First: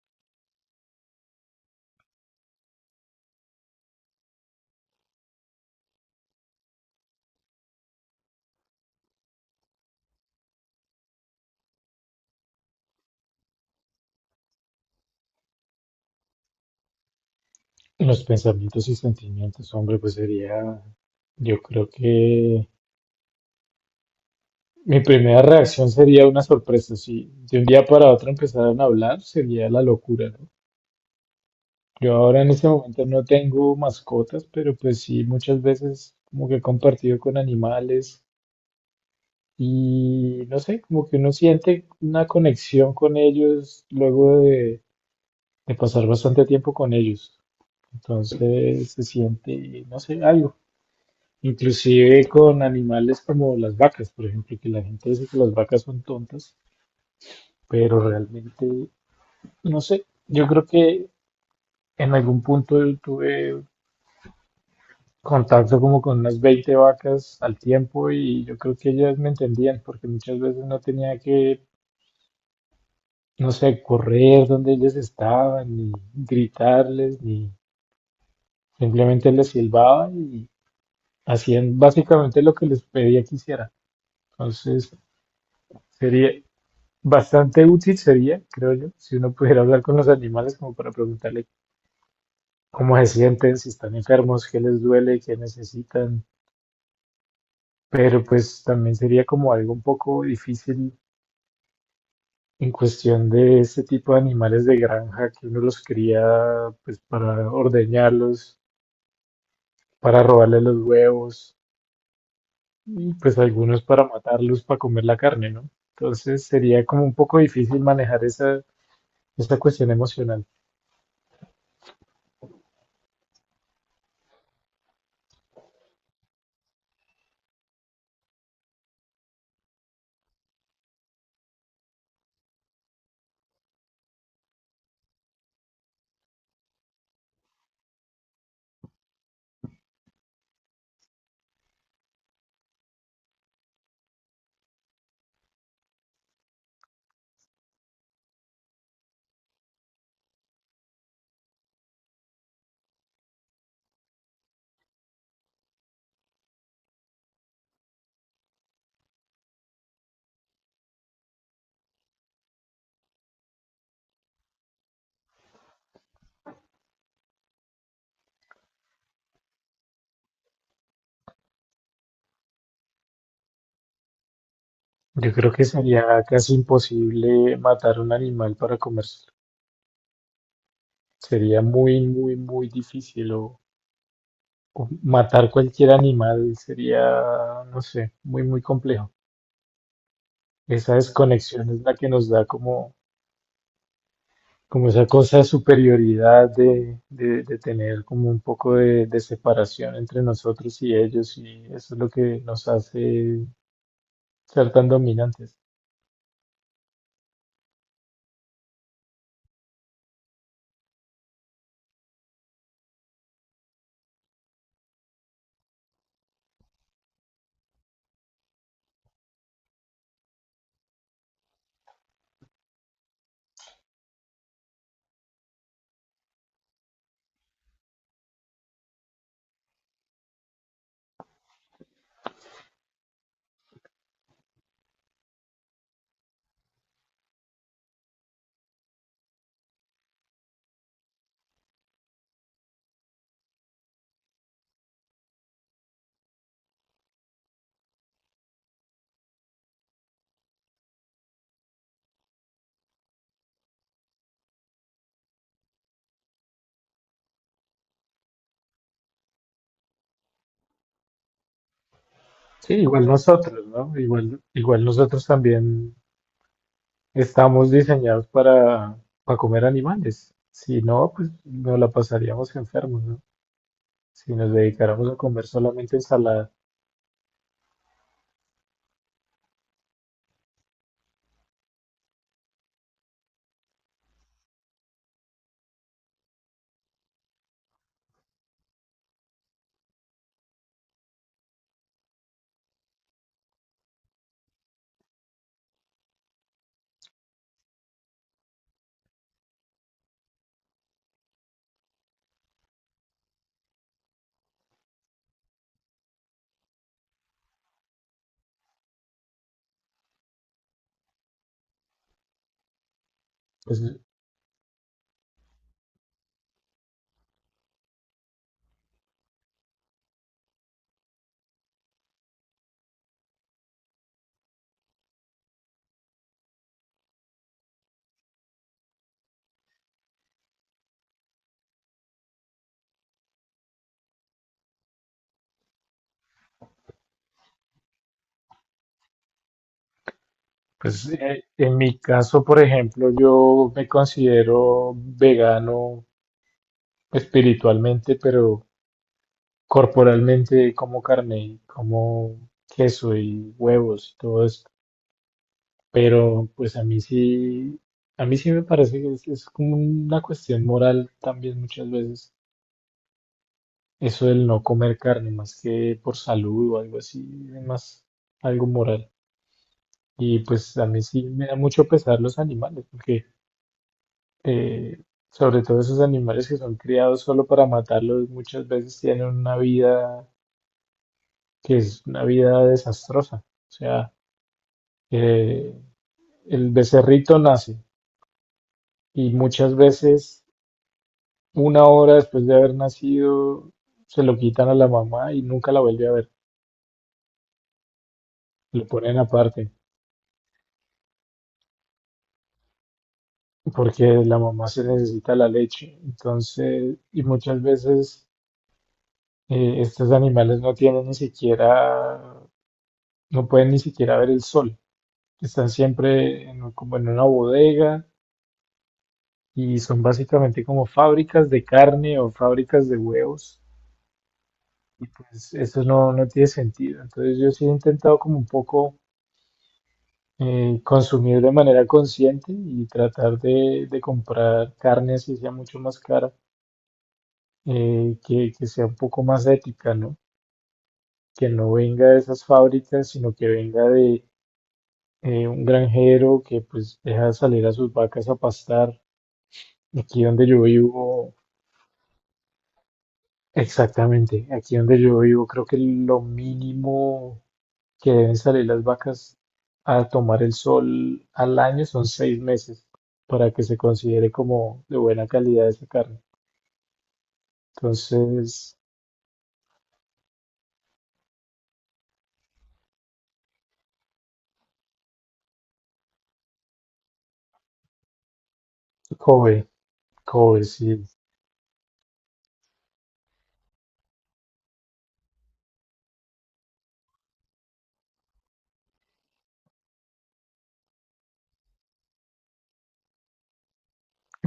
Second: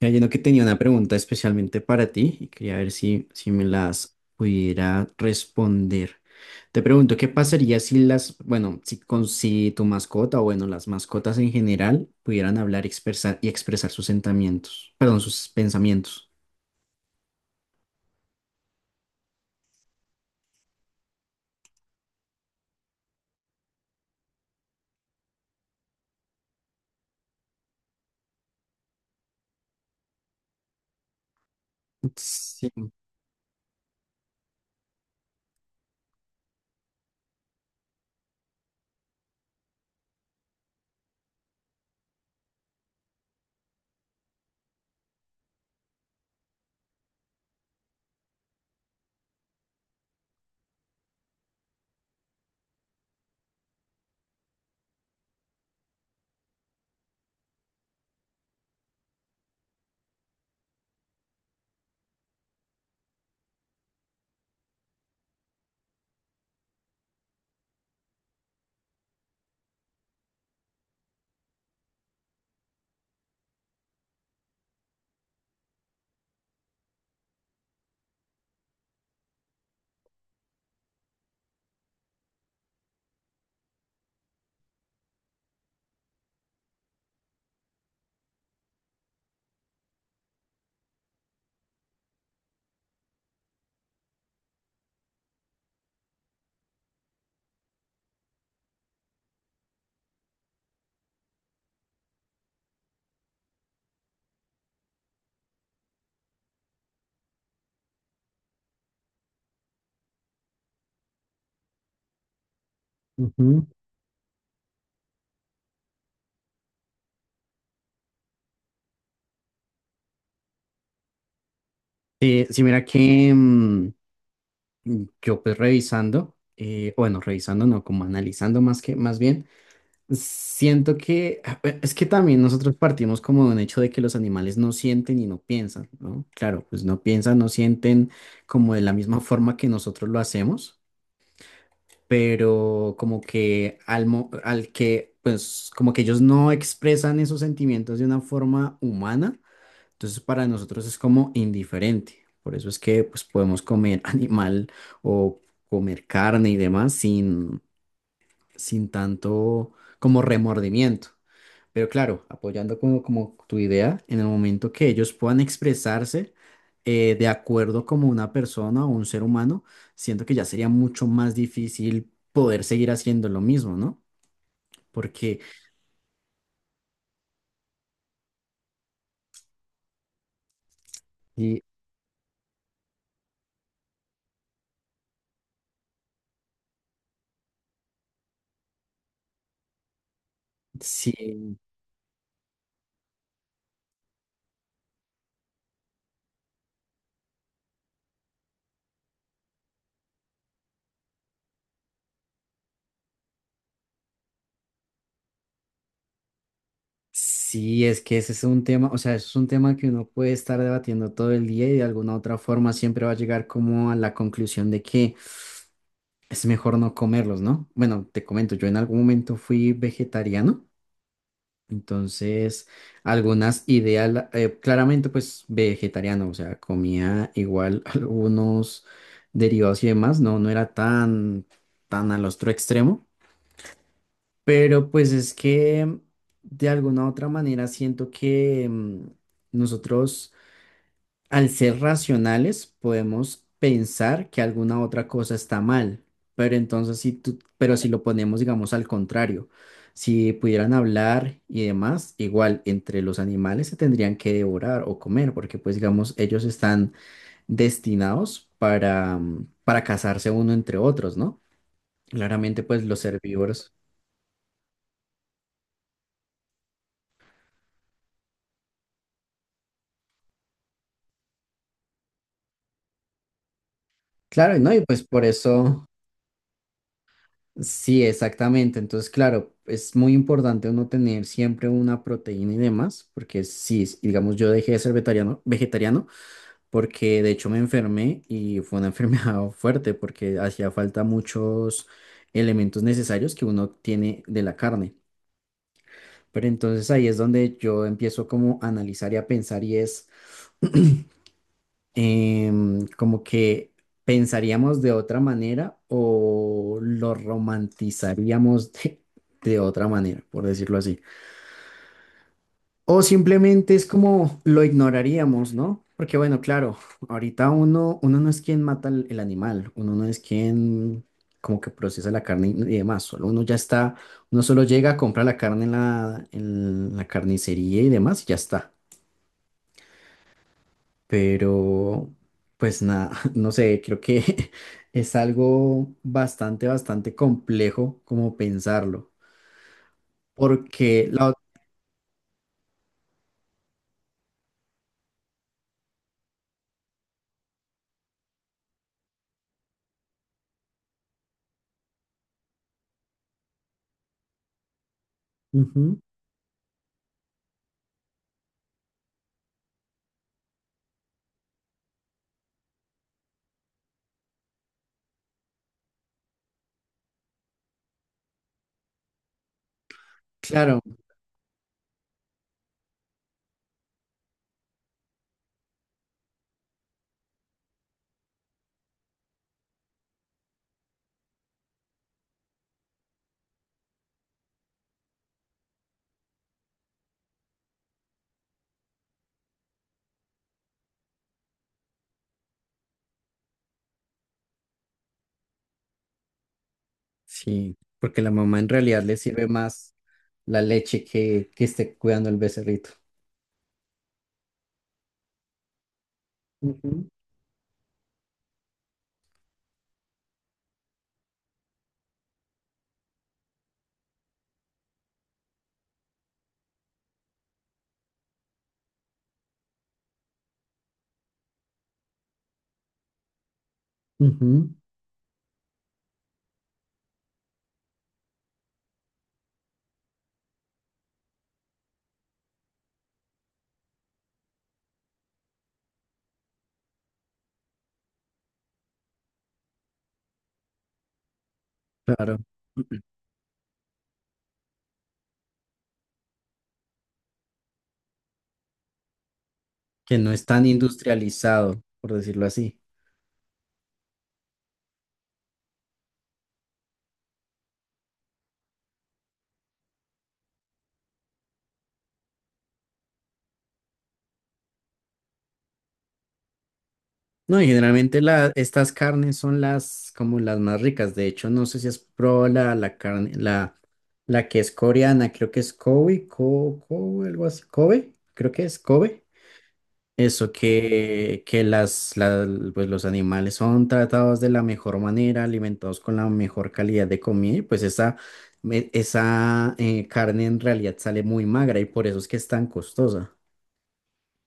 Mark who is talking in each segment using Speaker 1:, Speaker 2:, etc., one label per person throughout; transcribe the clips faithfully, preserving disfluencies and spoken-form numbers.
Speaker 1: Mira, Lleno que tenía una pregunta especialmente para ti y quería ver si, si me las pudiera responder. Te pregunto, ¿qué pasaría si las, bueno, si, con, si tu mascota o bueno, las mascotas en general pudieran hablar y expresar, y expresar sus sentimientos, perdón, sus pensamientos?
Speaker 2: Los pensamientos y sentimientos, hombre, pues sería, yo creo que mi primera reacción sería una sorpresa. Si de un día para otro empezaran a hablar, sería la locura, ¿no? Yo ahora en este
Speaker 1: Sí.
Speaker 2: momento no tengo mascotas, pero pues sí, muchas veces como que he compartido con animales y no sé, como que uno siente una conexión con ellos luego de, de pasar bastante tiempo con ellos. Entonces se siente, no sé, algo. Inclusive con animales como las vacas, por ejemplo, que la gente dice que las vacas son tontas, pero realmente, no sé, yo creo que en algún punto yo tuve contacto como con unas veinte vacas al tiempo y yo creo que ellas me entendían porque muchas veces no tenía que, no sé, correr donde ellas estaban, ni gritarles, ni simplemente les silbaba y hacían básicamente lo que les pedía que hiciera. Entonces, sería, bastante útil sería, creo yo, si uno pudiera hablar con los animales como para preguntarle cómo se sienten, si están enfermos, qué les duele, qué necesitan. Pero pues también sería como algo un poco difícil en cuestión de este tipo de animales de granja que uno los cría pues para ordeñarlos, para robarles los huevos y pues
Speaker 1: Ujú.
Speaker 2: algunos para matarlos, para comer la carne, ¿no? Entonces sería como un poco difícil manejar esa, esa cuestión emocional.
Speaker 1: Eh, sí, mira que mm, yo pues revisando, eh, bueno, revisando no, como analizando más que, más bien. Siento que ah, eh, es que también nosotros partimos como de un hecho de que los animales no sienten y no piensan, ¿no? Claro, pues no piensan, no sienten como de la misma forma que nosotros lo hacemos, pero como que al, mo- al que, pues como que ellos no expresan esos sentimientos de una forma humana, entonces para nosotros es como indiferente. Por eso es que pues podemos comer animal o comer carne y demás sin, sin tanto como remordimiento. Pero claro, apoyando como, como tu idea, en el momento que ellos puedan expresarse eh, de acuerdo como una persona o un ser humano, siento que ya sería mucho más difícil poder seguir haciendo lo mismo, ¿no?
Speaker 2: Yo
Speaker 1: Porque
Speaker 2: creo que sería casi imposible matar un animal para comérselo.
Speaker 1: y,
Speaker 2: Sería muy, muy, muy difícil. O, o matar cualquier animal sería, no sé, muy, muy complejo. Esa
Speaker 1: si,
Speaker 2: desconexión es la que nos da como, como esa cosa de superioridad de, de, de tener como un poco de, de separación entre nosotros y ellos. Y eso es lo que nos hace ser tan dominantes.
Speaker 1: si es que ese es un tema, o sea, es un tema que uno puede estar debatiendo todo el día y de alguna otra forma siempre va a llegar como a la conclusión de que es mejor no comerlos, ¿no? Bueno, te comento, yo en algún momento fui vegetariano. Entonces, algunas ideas, la- eh, claramente pues vegetariano, o sea, comía igual algunos derivados y demás, no, no era tan, tan al otro extremo, pero pues es que de alguna u otra manera siento que mm, nosotros al ser racionales, podemos pensar que alguna otra cosa está mal, pero entonces si tú, pero si lo ponemos, digamos, al contrario, si pudieran hablar y demás, igual entre los animales se tendrían que devorar o comer, porque pues digamos, ellos están destinados para, mm, para cazarse uno entre otros, ¿no? Claramente
Speaker 2: Sí,
Speaker 1: pues los
Speaker 2: igual nosotros,
Speaker 1: herbívoros.
Speaker 2: ¿no? Igual, igual nosotros también estamos diseñados para, para comer animales. Si no, pues nos la pasaríamos enfermos, ¿no? Si nos
Speaker 1: Claro, ¿no? Y pues
Speaker 2: dedicáramos a
Speaker 1: por
Speaker 2: comer
Speaker 1: eso...
Speaker 2: solamente ensalada.
Speaker 1: Sí, exactamente. Entonces, claro, es muy importante uno tener siempre una proteína y demás, porque sí, s- digamos, yo dejé de ser vegetariano, vegetariano porque de hecho me enfermé y fue una enfermedad fuerte porque hacía falta muchos elementos necesarios que uno tiene de la carne. Pero entonces ahí es donde yo empiezo como a analizar y a pensar y es... em, como que pensaríamos de otra manera o lo romantizaríamos de, de otra manera, por decirlo así. O simplemente
Speaker 2: Pues,
Speaker 1: es como lo ignoraríamos, ¿no? Porque bueno, claro, ahorita uno, uno no es quien mata el, el animal, uno no es quien como que procesa la carne y y demás, solo uno ya está, uno solo llega a comprar la carne en la, en la carnicería y demás y ya está. Pero, pues nada, no sé, creo que es algo bastante, bastante complejo como pensarlo,
Speaker 2: pues
Speaker 1: porque la... ot-
Speaker 2: eh, en mi caso, por ejemplo, yo me considero vegano espiritualmente, pero corporalmente como carne y como queso y huevos y todo esto.
Speaker 1: Ujú,
Speaker 2: Pero pues a mí sí, a mí sí me parece que es, es como una cuestión moral también muchas veces. Eso del no comer carne, más que por salud o algo así, es más algo moral. Y pues
Speaker 1: claro,
Speaker 2: a mí sí me da mucho pesar los animales, porque eh, sobre todo esos animales que son criados solo para matarlos, muchas veces tienen una vida que es una vida desastrosa. O sea, eh, el becerrito nace y muchas veces una hora después de haber nacido se lo quitan a la mamá y nunca la vuelve a ver,
Speaker 1: sí, porque la mamá en
Speaker 2: lo
Speaker 1: realidad le
Speaker 2: ponen
Speaker 1: sirve
Speaker 2: aparte.
Speaker 1: más la leche que, que esté cuidando el becerrito.
Speaker 2: Porque la mamá se necesita la leche. Entonces,
Speaker 1: Ujú,
Speaker 2: y muchas veces eh, estos animales no tienen ni siquiera, no pueden ni siquiera ver el sol. Están siempre en, un- como en una bodega y son básicamente como fábricas de carne o fábricas de huevos.
Speaker 1: ujú,
Speaker 2: Y pues eso no, no tiene sentido. Entonces yo sí he intentado como un poco eh, consumir de manera consciente y tratar de, de comprar carne así sea mucho más cara, eh, que, que sea un poco más ética, ¿no? Que no venga de
Speaker 1: claro,
Speaker 2: esas fábricas, sino que venga de eh, un granjero que pues deja salir a sus vacas a pastar.
Speaker 1: que
Speaker 2: Aquí
Speaker 1: no es
Speaker 2: donde yo
Speaker 1: tan
Speaker 2: vivo,
Speaker 1: industrializado, por decirlo así.
Speaker 2: exactamente, aquí donde yo vivo, creo que lo mínimo que deben salir las vacas a tomar el sol al año son seis meses para que se considere como de buena calidad esa carne.
Speaker 1: No, y generalmente la,
Speaker 2: Entonces,
Speaker 1: estas carnes son las como las más ricas. De hecho, no sé si has probado la, la carne, la, la que es coreana, creo que es Kobe, Ko- Kobe, algo así. Kobe, creo que es Kobe.
Speaker 2: Kobe,
Speaker 1: Eso
Speaker 2: Kobe, sí,
Speaker 1: que, que las, la- pues los animales son tratados de la mejor manera, alimentados con la mejor calidad de comida, y pues esa, me- esa eh, carne en realidad sale muy magra y por eso es que es tan costosa.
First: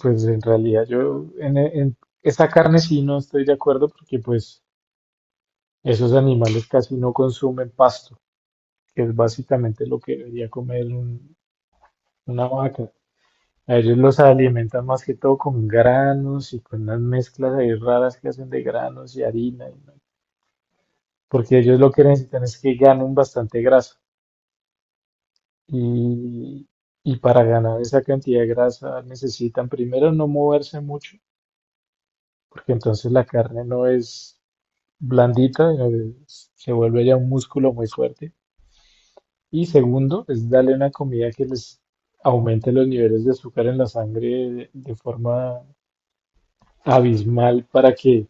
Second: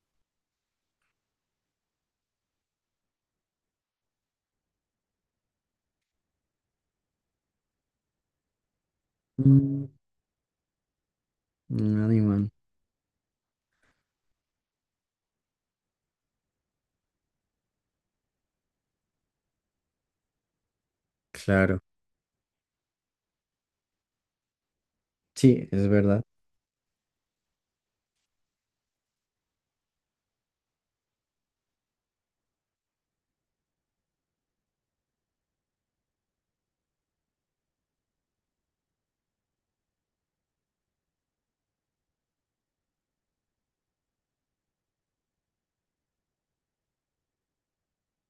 Speaker 2: pues en realidad yo en, en esa carne sí no estoy de acuerdo porque pues esos animales casi no consumen pasto, que es
Speaker 1: Mm,
Speaker 2: básicamente lo que debería comer un-
Speaker 1: un
Speaker 2: una
Speaker 1: animal,
Speaker 2: vaca. A ellos los alimentan más que todo con granos y con unas mezclas ahí raras que hacen de granos y harina, y no- porque ellos
Speaker 1: claro.
Speaker 2: lo que necesitan es que ganen bastante grasa.
Speaker 1: Sí, es verdad.
Speaker 2: Y, y para ganar esa cantidad de grasa necesitan primero no moverse mucho, porque entonces la carne no es blandita, eh, se vuelve ya un músculo muy fuerte. Y segundo, es darle una comida que les aumente los niveles de azúcar en la sangre de, de forma abismal para que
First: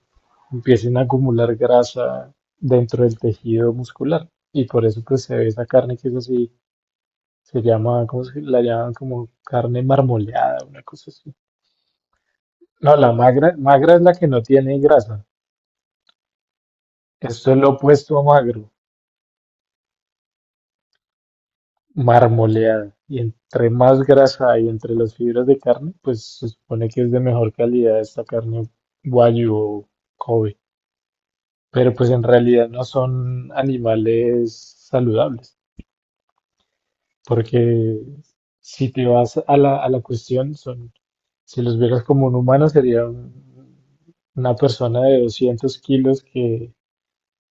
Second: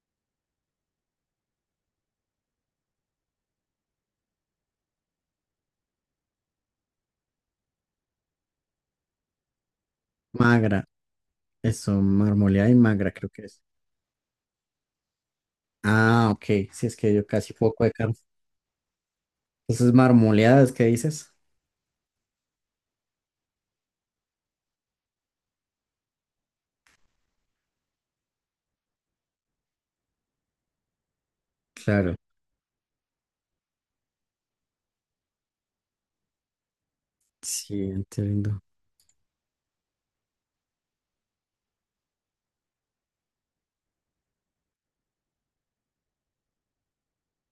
Speaker 2: empiecen a acumular grasa dentro del tejido muscular. Y por eso pues se ve esa carne que es así, se llama, ¿cómo se la llaman? Como carne marmoleada, una
Speaker 1: Magra.
Speaker 2: cosa así.
Speaker 1: Eso, marmoleada y
Speaker 2: No,
Speaker 1: magra,
Speaker 2: la
Speaker 1: creo que
Speaker 2: magra,
Speaker 1: es.
Speaker 2: magra es la que no tiene grasa.
Speaker 1: Ah, ok. Sí, es que yo
Speaker 2: Esto
Speaker 1: casi
Speaker 2: es lo
Speaker 1: poco de carne.
Speaker 2: opuesto a magro.
Speaker 1: Entonces, marmoleadas, ¿qué dices?
Speaker 2: Marmoleada. Y entre más grasa hay entre las fibras de carne, pues se supone que es de mejor calidad esta carne wagyu o Kobe. Pero pues
Speaker 1: Claro.
Speaker 2: en realidad no son animales saludables,
Speaker 1: Sí,
Speaker 2: porque
Speaker 1: entiendo.
Speaker 2: si te vas a la, a la cuestión, son, si los vieras como un humano, sería un- una persona de doscientos kilos que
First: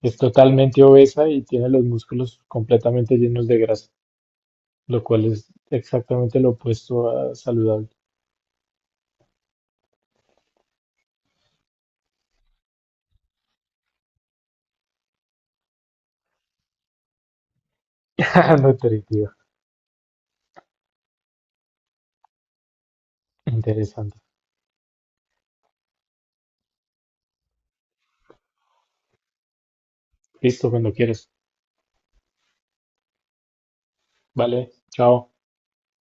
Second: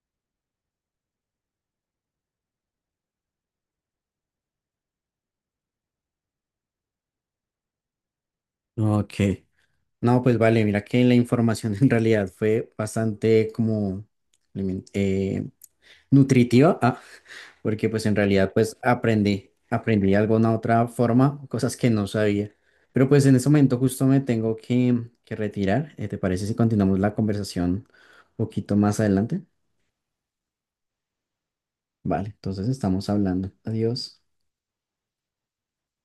Speaker 2: es totalmente obesa y tiene los músculos completamente llenos de grasa, lo cual es exactamente lo opuesto a saludable.
Speaker 1: Ok. No, pues vale, mira que la información en realidad fue bastante como alimen- eh, nutritiva, ah, porque pues en realidad
Speaker 2: No
Speaker 1: pues
Speaker 2: te digo.
Speaker 1: aprendí, aprendí de alguna otra forma, cosas que no sabía. Pero pues en este momento justo
Speaker 2: Interesante.
Speaker 1: me tengo que, que retirar. Eh, ¿te parece si continuamos la conversación un poquito más adelante?
Speaker 2: Listo, cuando quieres.
Speaker 1: Vale, entonces estamos hablando. Adiós.
Speaker 2: Vale, chao.